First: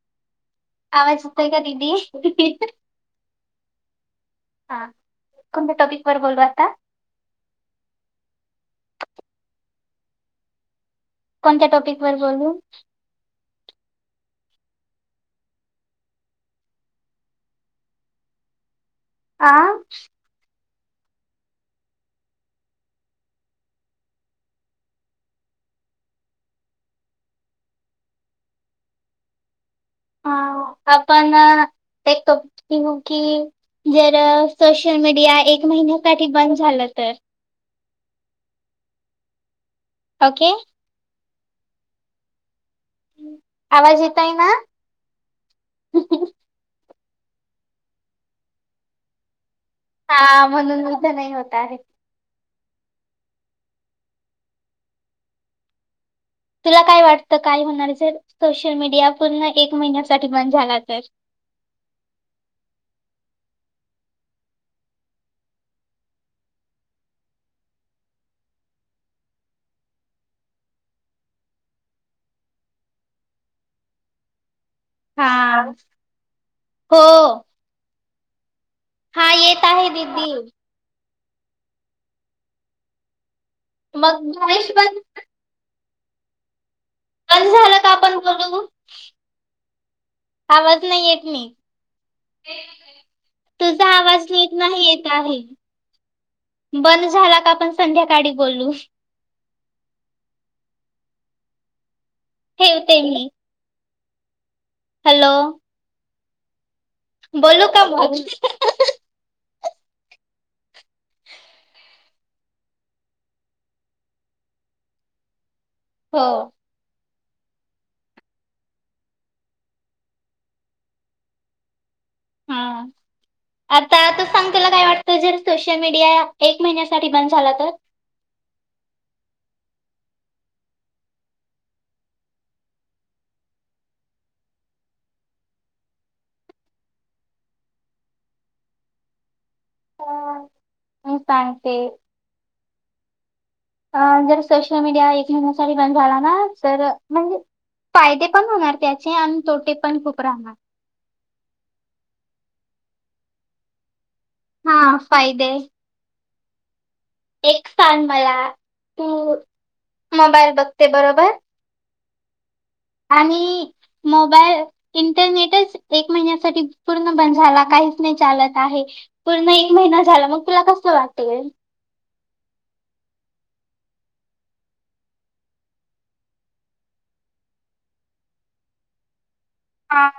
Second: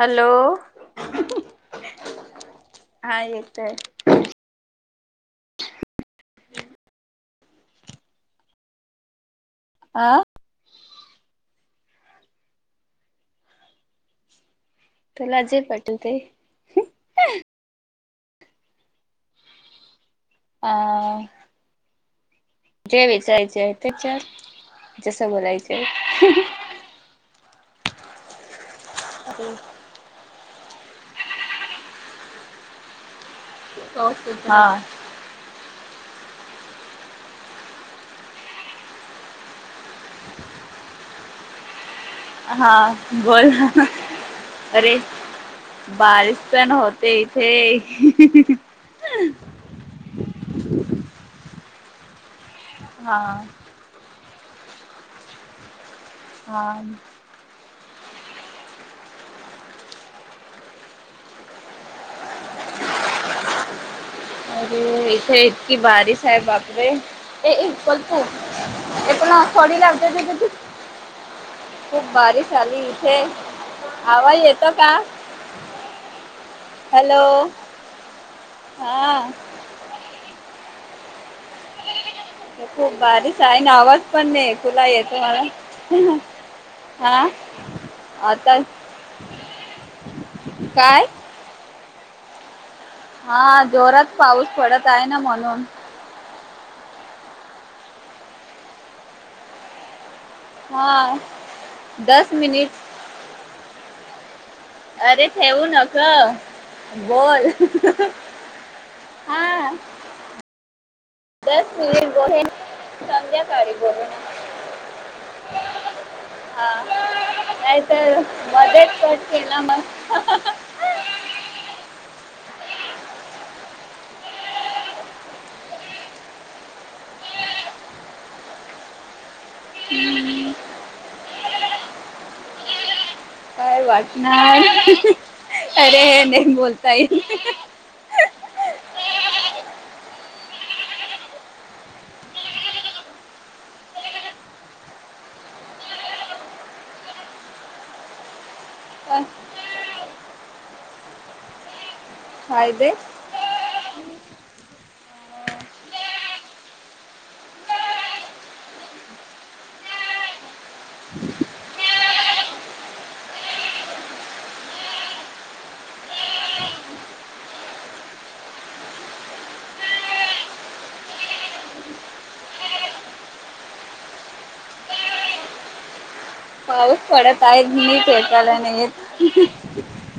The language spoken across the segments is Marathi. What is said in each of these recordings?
हॅलो आवाज काय का दिीदी हा येतोय हा कोणत्या टॉपिक वर बोलू आता आह कोणत्या टॉपिक वर बोलू त्याला जे पाटल ते आं अ जे विचारयचे आहे ते चार जस बोलायचे आहे आणि ह आपण एक त की जर हा सोशल मीडिया एक महिन्यासाठी बंद झालं तर ओके हा बोल आवाज येत आहे ना अरे बारीश पण होते इथे हा म्हणून उद्ध नाही होत आहे हा हा तुला काय वाटतं काय होणार जर सोशल मीडिया पूर्ण एक महिन्यासाठी बण झाला तर अरे इथे इतकी बारिश आहे बापरे ते इक्वलपू एक पण थॉडी लागते त कती खूप बारीच आली इथे आवाज येतो का हा हो हॅलो हा काही ददी खूप बारीच आहे ना आवाज मग पण नाही गणेश खुला बंद येतो मला हा बंद झालं का आपण आता बोलू आवाज काय नाही येत मी हा तुझा जोरात आवाज पाऊस नट पडत नाही येत ना आहे म्हणून बंद झाला का आपण संध्याकाळी बोलू हा दस मिनिट ते अरे ठेवू नक बोल बोलू का मग हा दस मिनिट बोहे संध्याकाळी बोहिणा हो हा नाही तर मध्येत कट केलं मग हम्म आता त सांग त्याला काय वाटतं जर सोशल मीडिया एक महिन्यासाठी बंद झाला तर हम्म काय वाटणार अरे नाही बोलता येईल हट अं जर सोशल मीडिया एक महिन्यासाठी बंद झाला ना तर म्हणजे फायदे पण होणार त्याचे काय आणि तोटे पण खूप राहणार हा तेे हा फादे एक सथान मला तू मोबाईल बघते बरोबर आणि मोबाईल इंटरनेटच एक महिन्यासाठी पूर्ण बंद झाला काहीच नाही चालत आहे पूर्ण एक महिना झाला मग तुला कसं वाटते पाऊस पडत आहेती फेकायला नाहीेत हा.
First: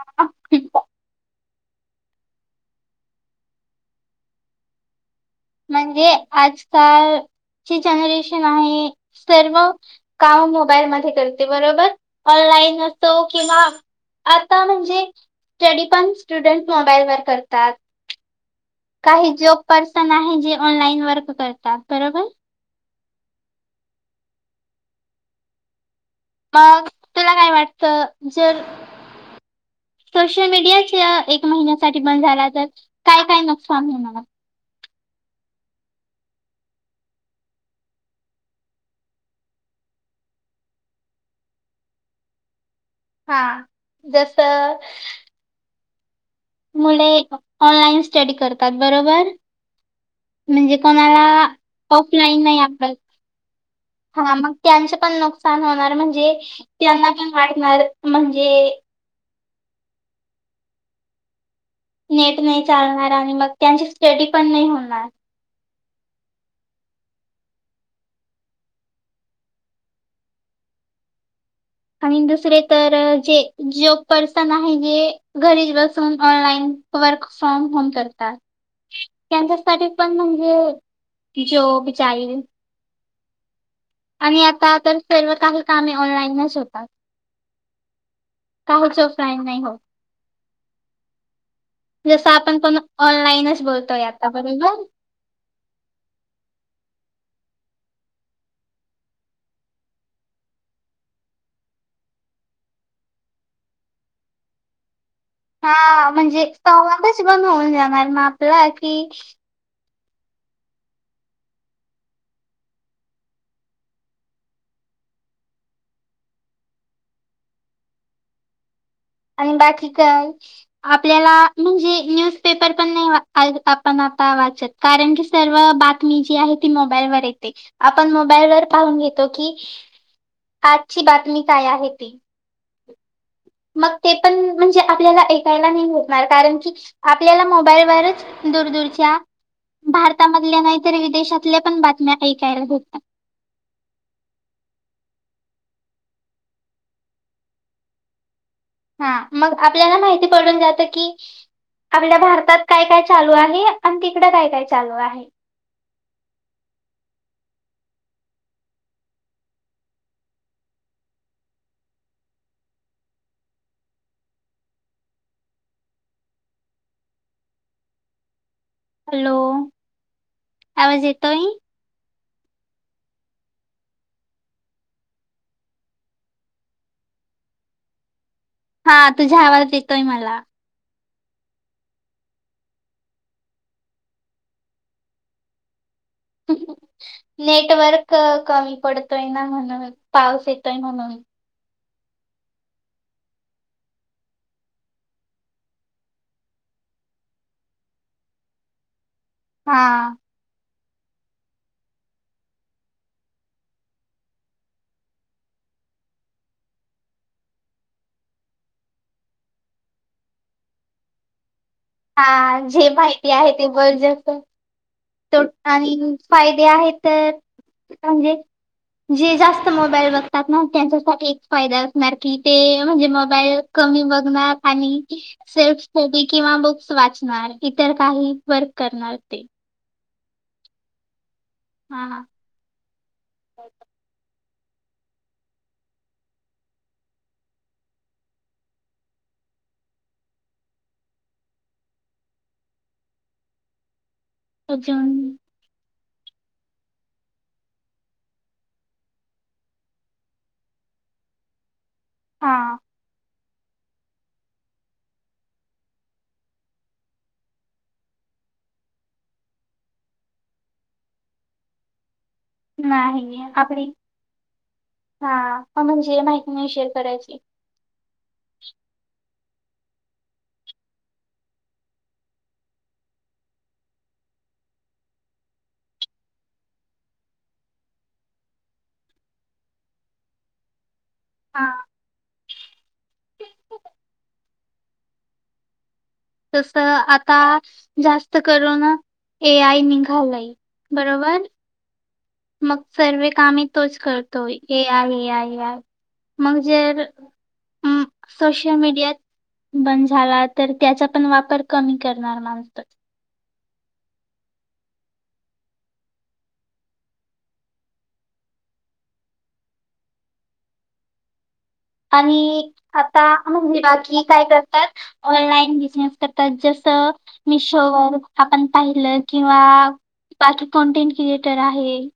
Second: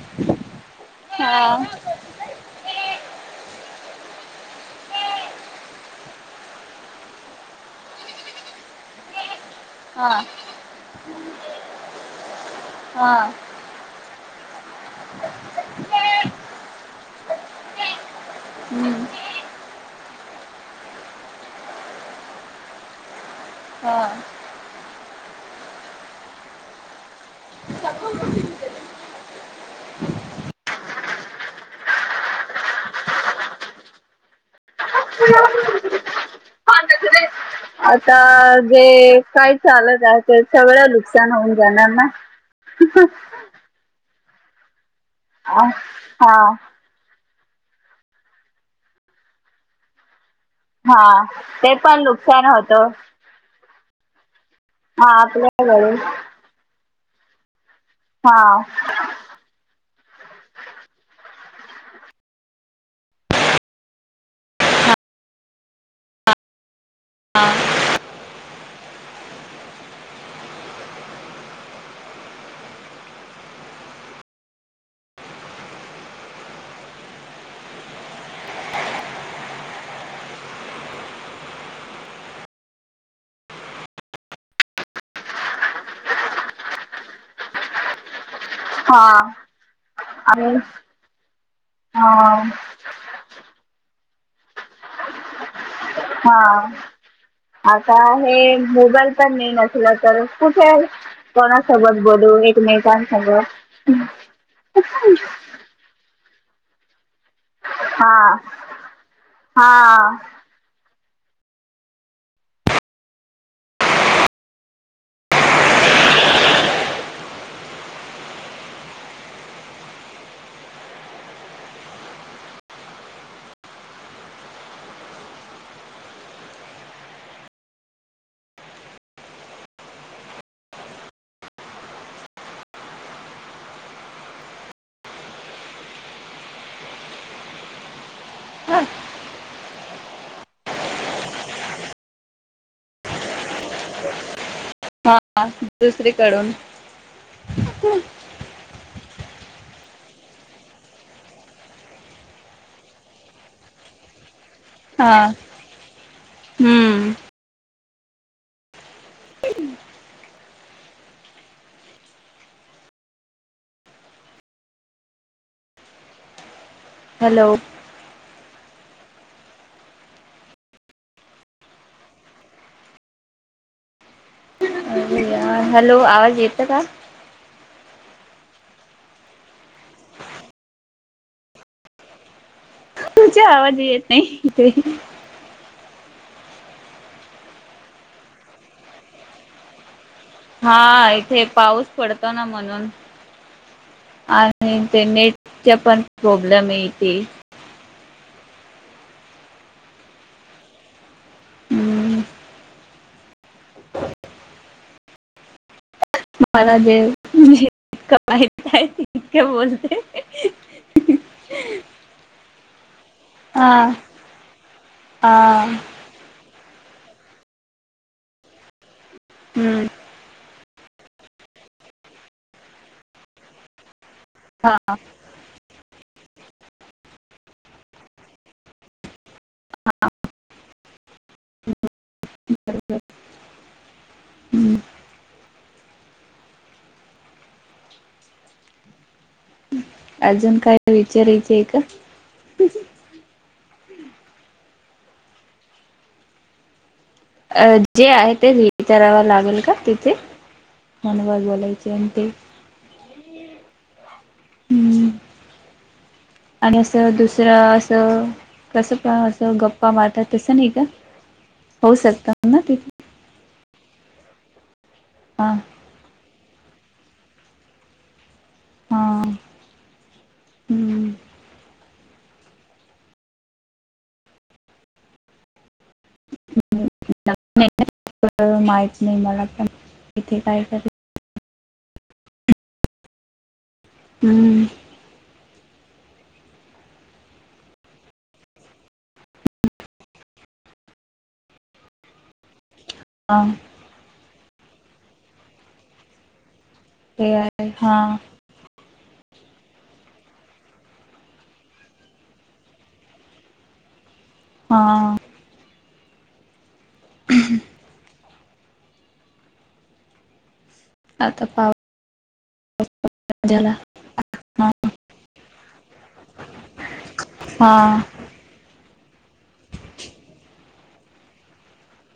हा म्हणजे आजकालची जनरेशन आहे सर्व हा काम मोबाईल म करते बरोबर ऑनलाईन हा असतो किंवा आता म्हणजे स्टडी पण स्टुडंट मोबाईलवरर करतात हम्म, काही जॉब पर्सन आहे जे ऑनलाईइन वर्क करतात बरोबर हा मग तुला काय वाटत जर सोशल मीडिया एक महिन्यासाठी बंद झाला. तर काय काय नुकसान आहे मला [inaudible] आता जे काय चालत आहे. ते सगळं नुकसान होऊन जाणार ना ह [unintelligible] हा जस हा हा मुळे ऑनलाईन स्टडी करतात. बरोबर म्हणजे हा कोणाला ते पण ऑफलाईन नुकसान नाही. होत आपल हा मग त्यांच हा पण नुकसान होणार आपल्याकडे म्हणजे त्यांना पण वाटणार हा म्हणजे नेट नाही चालणार आणि मग त्यांची स्टडी पण नाही. होणार हा आणि दुसरे तर जे जॉब पर्सन आहे. जे घरीच बसून ऑनलाइन वर्क फ्रॉम होम करतात. त्यांच्यासाठी पण म्हणजे जॉब जाईल आणि आता तर सर्व काही कामे ऑनलाईनच होतात. काहीच हा ऑफलाईन नाही होत आणि जस हा आपण पण ऑनलाईनच बोलतोय आता बरोबर हा आता हे मोबाईल पण नाही. नसलं तर कुठे आहे. कोणासोबत बोलू एकमेकांसोबत हा म्हणजे एक संवाद बंद होऊन जाणार ना आपला की हां आणि बाकी काय आपल्याला म्हणजे न्यूजपेपर पण नाही आपण आता वाचंत कारण की सर्व बातमी जी आहे ती मोबाईलवर येते. आपण मोबाईलवर पाहून घेतो. की आजची बातमी काय आहे ती मग ते पण म्हणजे आपल्याला ऐकायला नाही भेटणार कारण की आपल्याला मोबाईलवरच दूर दूरच्या भारतामधल्या नाही तर विदेशातल्या पण बातम्या ऐकायला भेटतात हा दुसरीकडून हा मग आपल्याला माहिती पडून जाते की आपल्या भारतात काय काय चालू आहे. आणि तिकडं काय काय चालू हा आहे. हम्म हॅलो हॅलो आवाज येतोय? हॅलो आवाज येतो का? हा तुझाआवाज येतोय मला तुझ आवाज येत नाही इथे नेटवर्क कमी पडतोय ना म्हणून पाऊस येतोय हा म्हणून. इथे पाऊस पडतो ना म्हणून आणि ते नेटचे पण प्रॉब्लेम येते. हा हम्म, मला दे म्हणजे जितकं माहित आहे तितकं बोलते हा जे माहिती आहे ते हा बोल जा तर हा आणि फायदे आहेत. तर म्हणजे जे जास्त हम्म, मोबाईल बघतात. ना त्यांच्यासाठी एक फायदा असणार की ते म्हणजे मोबाईल कमी बघणार हा आणि सेल्फ स्टडी किंवा बुक्स वाचणार इतर काही वर्क करणार ते हा हा बर हं अजून काय विचारायचे आहे का? अजुन अ जे आहे ते विचाराव लागेल का तिथे फोन वर बोलायचे आणि ते हां हम्म. आणि असं दुसरं असं कसं पण असं गप्पा मारतात तसं नाही का? होऊ शकतात ना. तिथे ह [unintelligible] [inaudible] अ हा म्हणजे माहिती नाही शेअर करायची हा हं माहित नाही मला पण इथे काय कर? हा हं... तस आता जास्त करून ए आय निघालय.... बरोबर.... मग सर्वे हा कामही तोच करतोय आय ये आ आय मग जर... ए आय हा... सोशल मीडिया बंद झाला तर त्याचा पण वापर कमी करणार माणस.... हा.. ह... आता पा.. आणि आता म्हणजे बाकी काय हा करतात? ऑनलाईन बिझनेस करतात..... जसं हा मिशोवर आपण पाहिलं किंवा पाच कॉनटेंट क्रिएटर आहे....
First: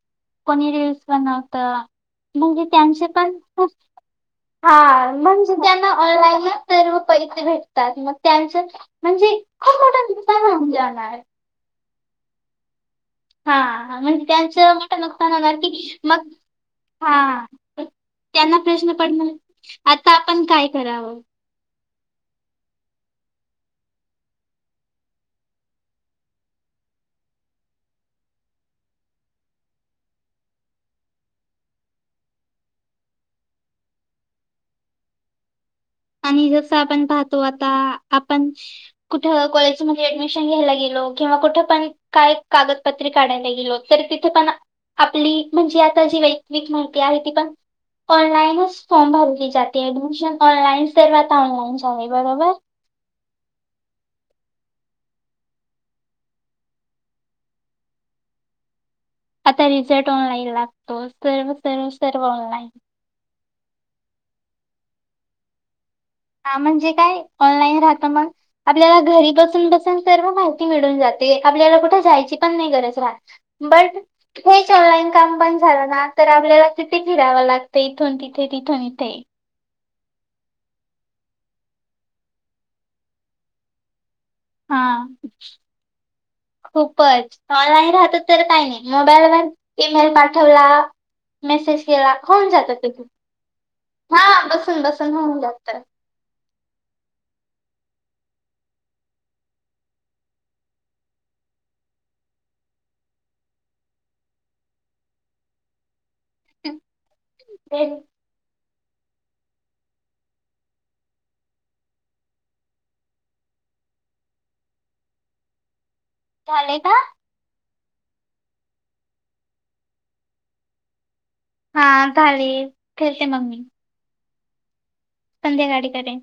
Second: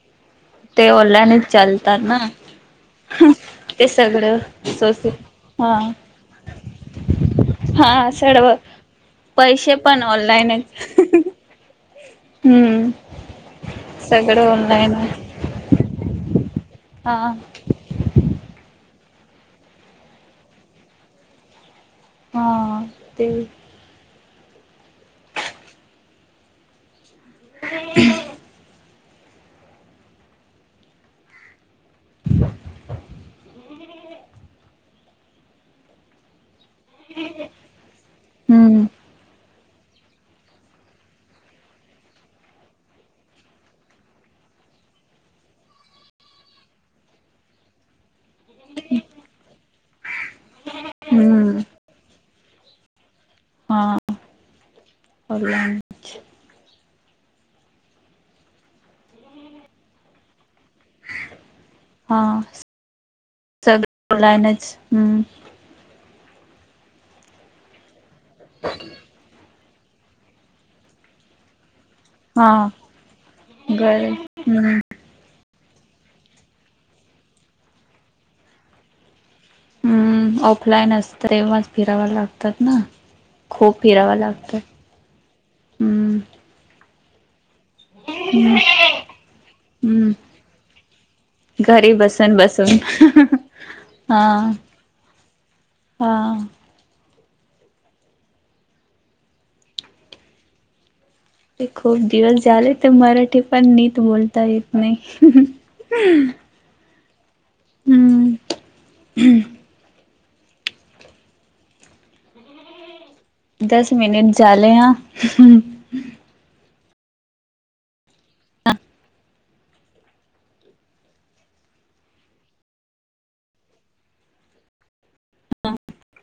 कोणी ते रिल्स ओल्यानेच बनवत चालतात ना म्हणजे त्यांचे पण खुप... ते सगळं... हा सोस म्हणजे हा त्यांना ऑनलाईन सर्व पैसे भेटतात हा मग सर्व त्यांच..... म्हणजे पैसे खूप पण मोठं नुकसान ऑनलाईनच होऊन जाणार.... हं.... हा म्हणजे त्यांचं मोठं आहे नुकसान होणार की मग हा.... त्यांना प्रश्न पडणार आता आपण काय करावं? हा ते... [unintelligible] आणि जसं आपण पाहतो आता आपण.... हम्म कुठं कॉलेजमध्ये ऍडमिशन घ्यायला गेलो किंवा कुठं पण.... काय कागदपत्रे काढायला गेलो. तरी तिथे पण..... आपली म्हणजे आता जी वैयक्तीक माहिती आहे ती पण..... ऑनलाइनच फॉर्म भरली जाते ऍडमिशन ऑनलाइन सर्व आता हम्म ऑनलाइन चालेल बरोबर.... ऑनलाईन.... आता रिझल्ट ऑनलाईन लागतो. सर्व सर्व हा सर्व ऑनलाईन.... सगळं ऑनलाईनच हं..... हा म्हणजे काय? ऑनलाईन राहत मग आपल्याला घरी बसून बसून... सर्व माहिती मिळुन जाते आपल्याला कुठ जायची.... गरज हा नाही राहत गरज हम्म ऑनलाईन..... काम पण झाला ना तर आपल्याला किती फिरावं लागतं इथून तिथे तिथून इथे.... हं ऑफलाईन असत तेव्हाच फिराव लागतात ना खूप फिरावं लागतं.... हा खूपच.... ऑनलाईन राहत तर काही नाही मोबाईल व हम्म ईमेल पाठवला..... मेसेज घरी केला बसून होऊन जात बसून तिथ हा बसून बसून होऊन जात.... हा.... ते खूप दिवस झाले तर मराठी पण नीट बोलता येत नाही.... ह.... हम्म.... दस मिनिट झाले ह.... झाले का हा झाले ठेवते मग मी.... संध्याकाळी करेन.....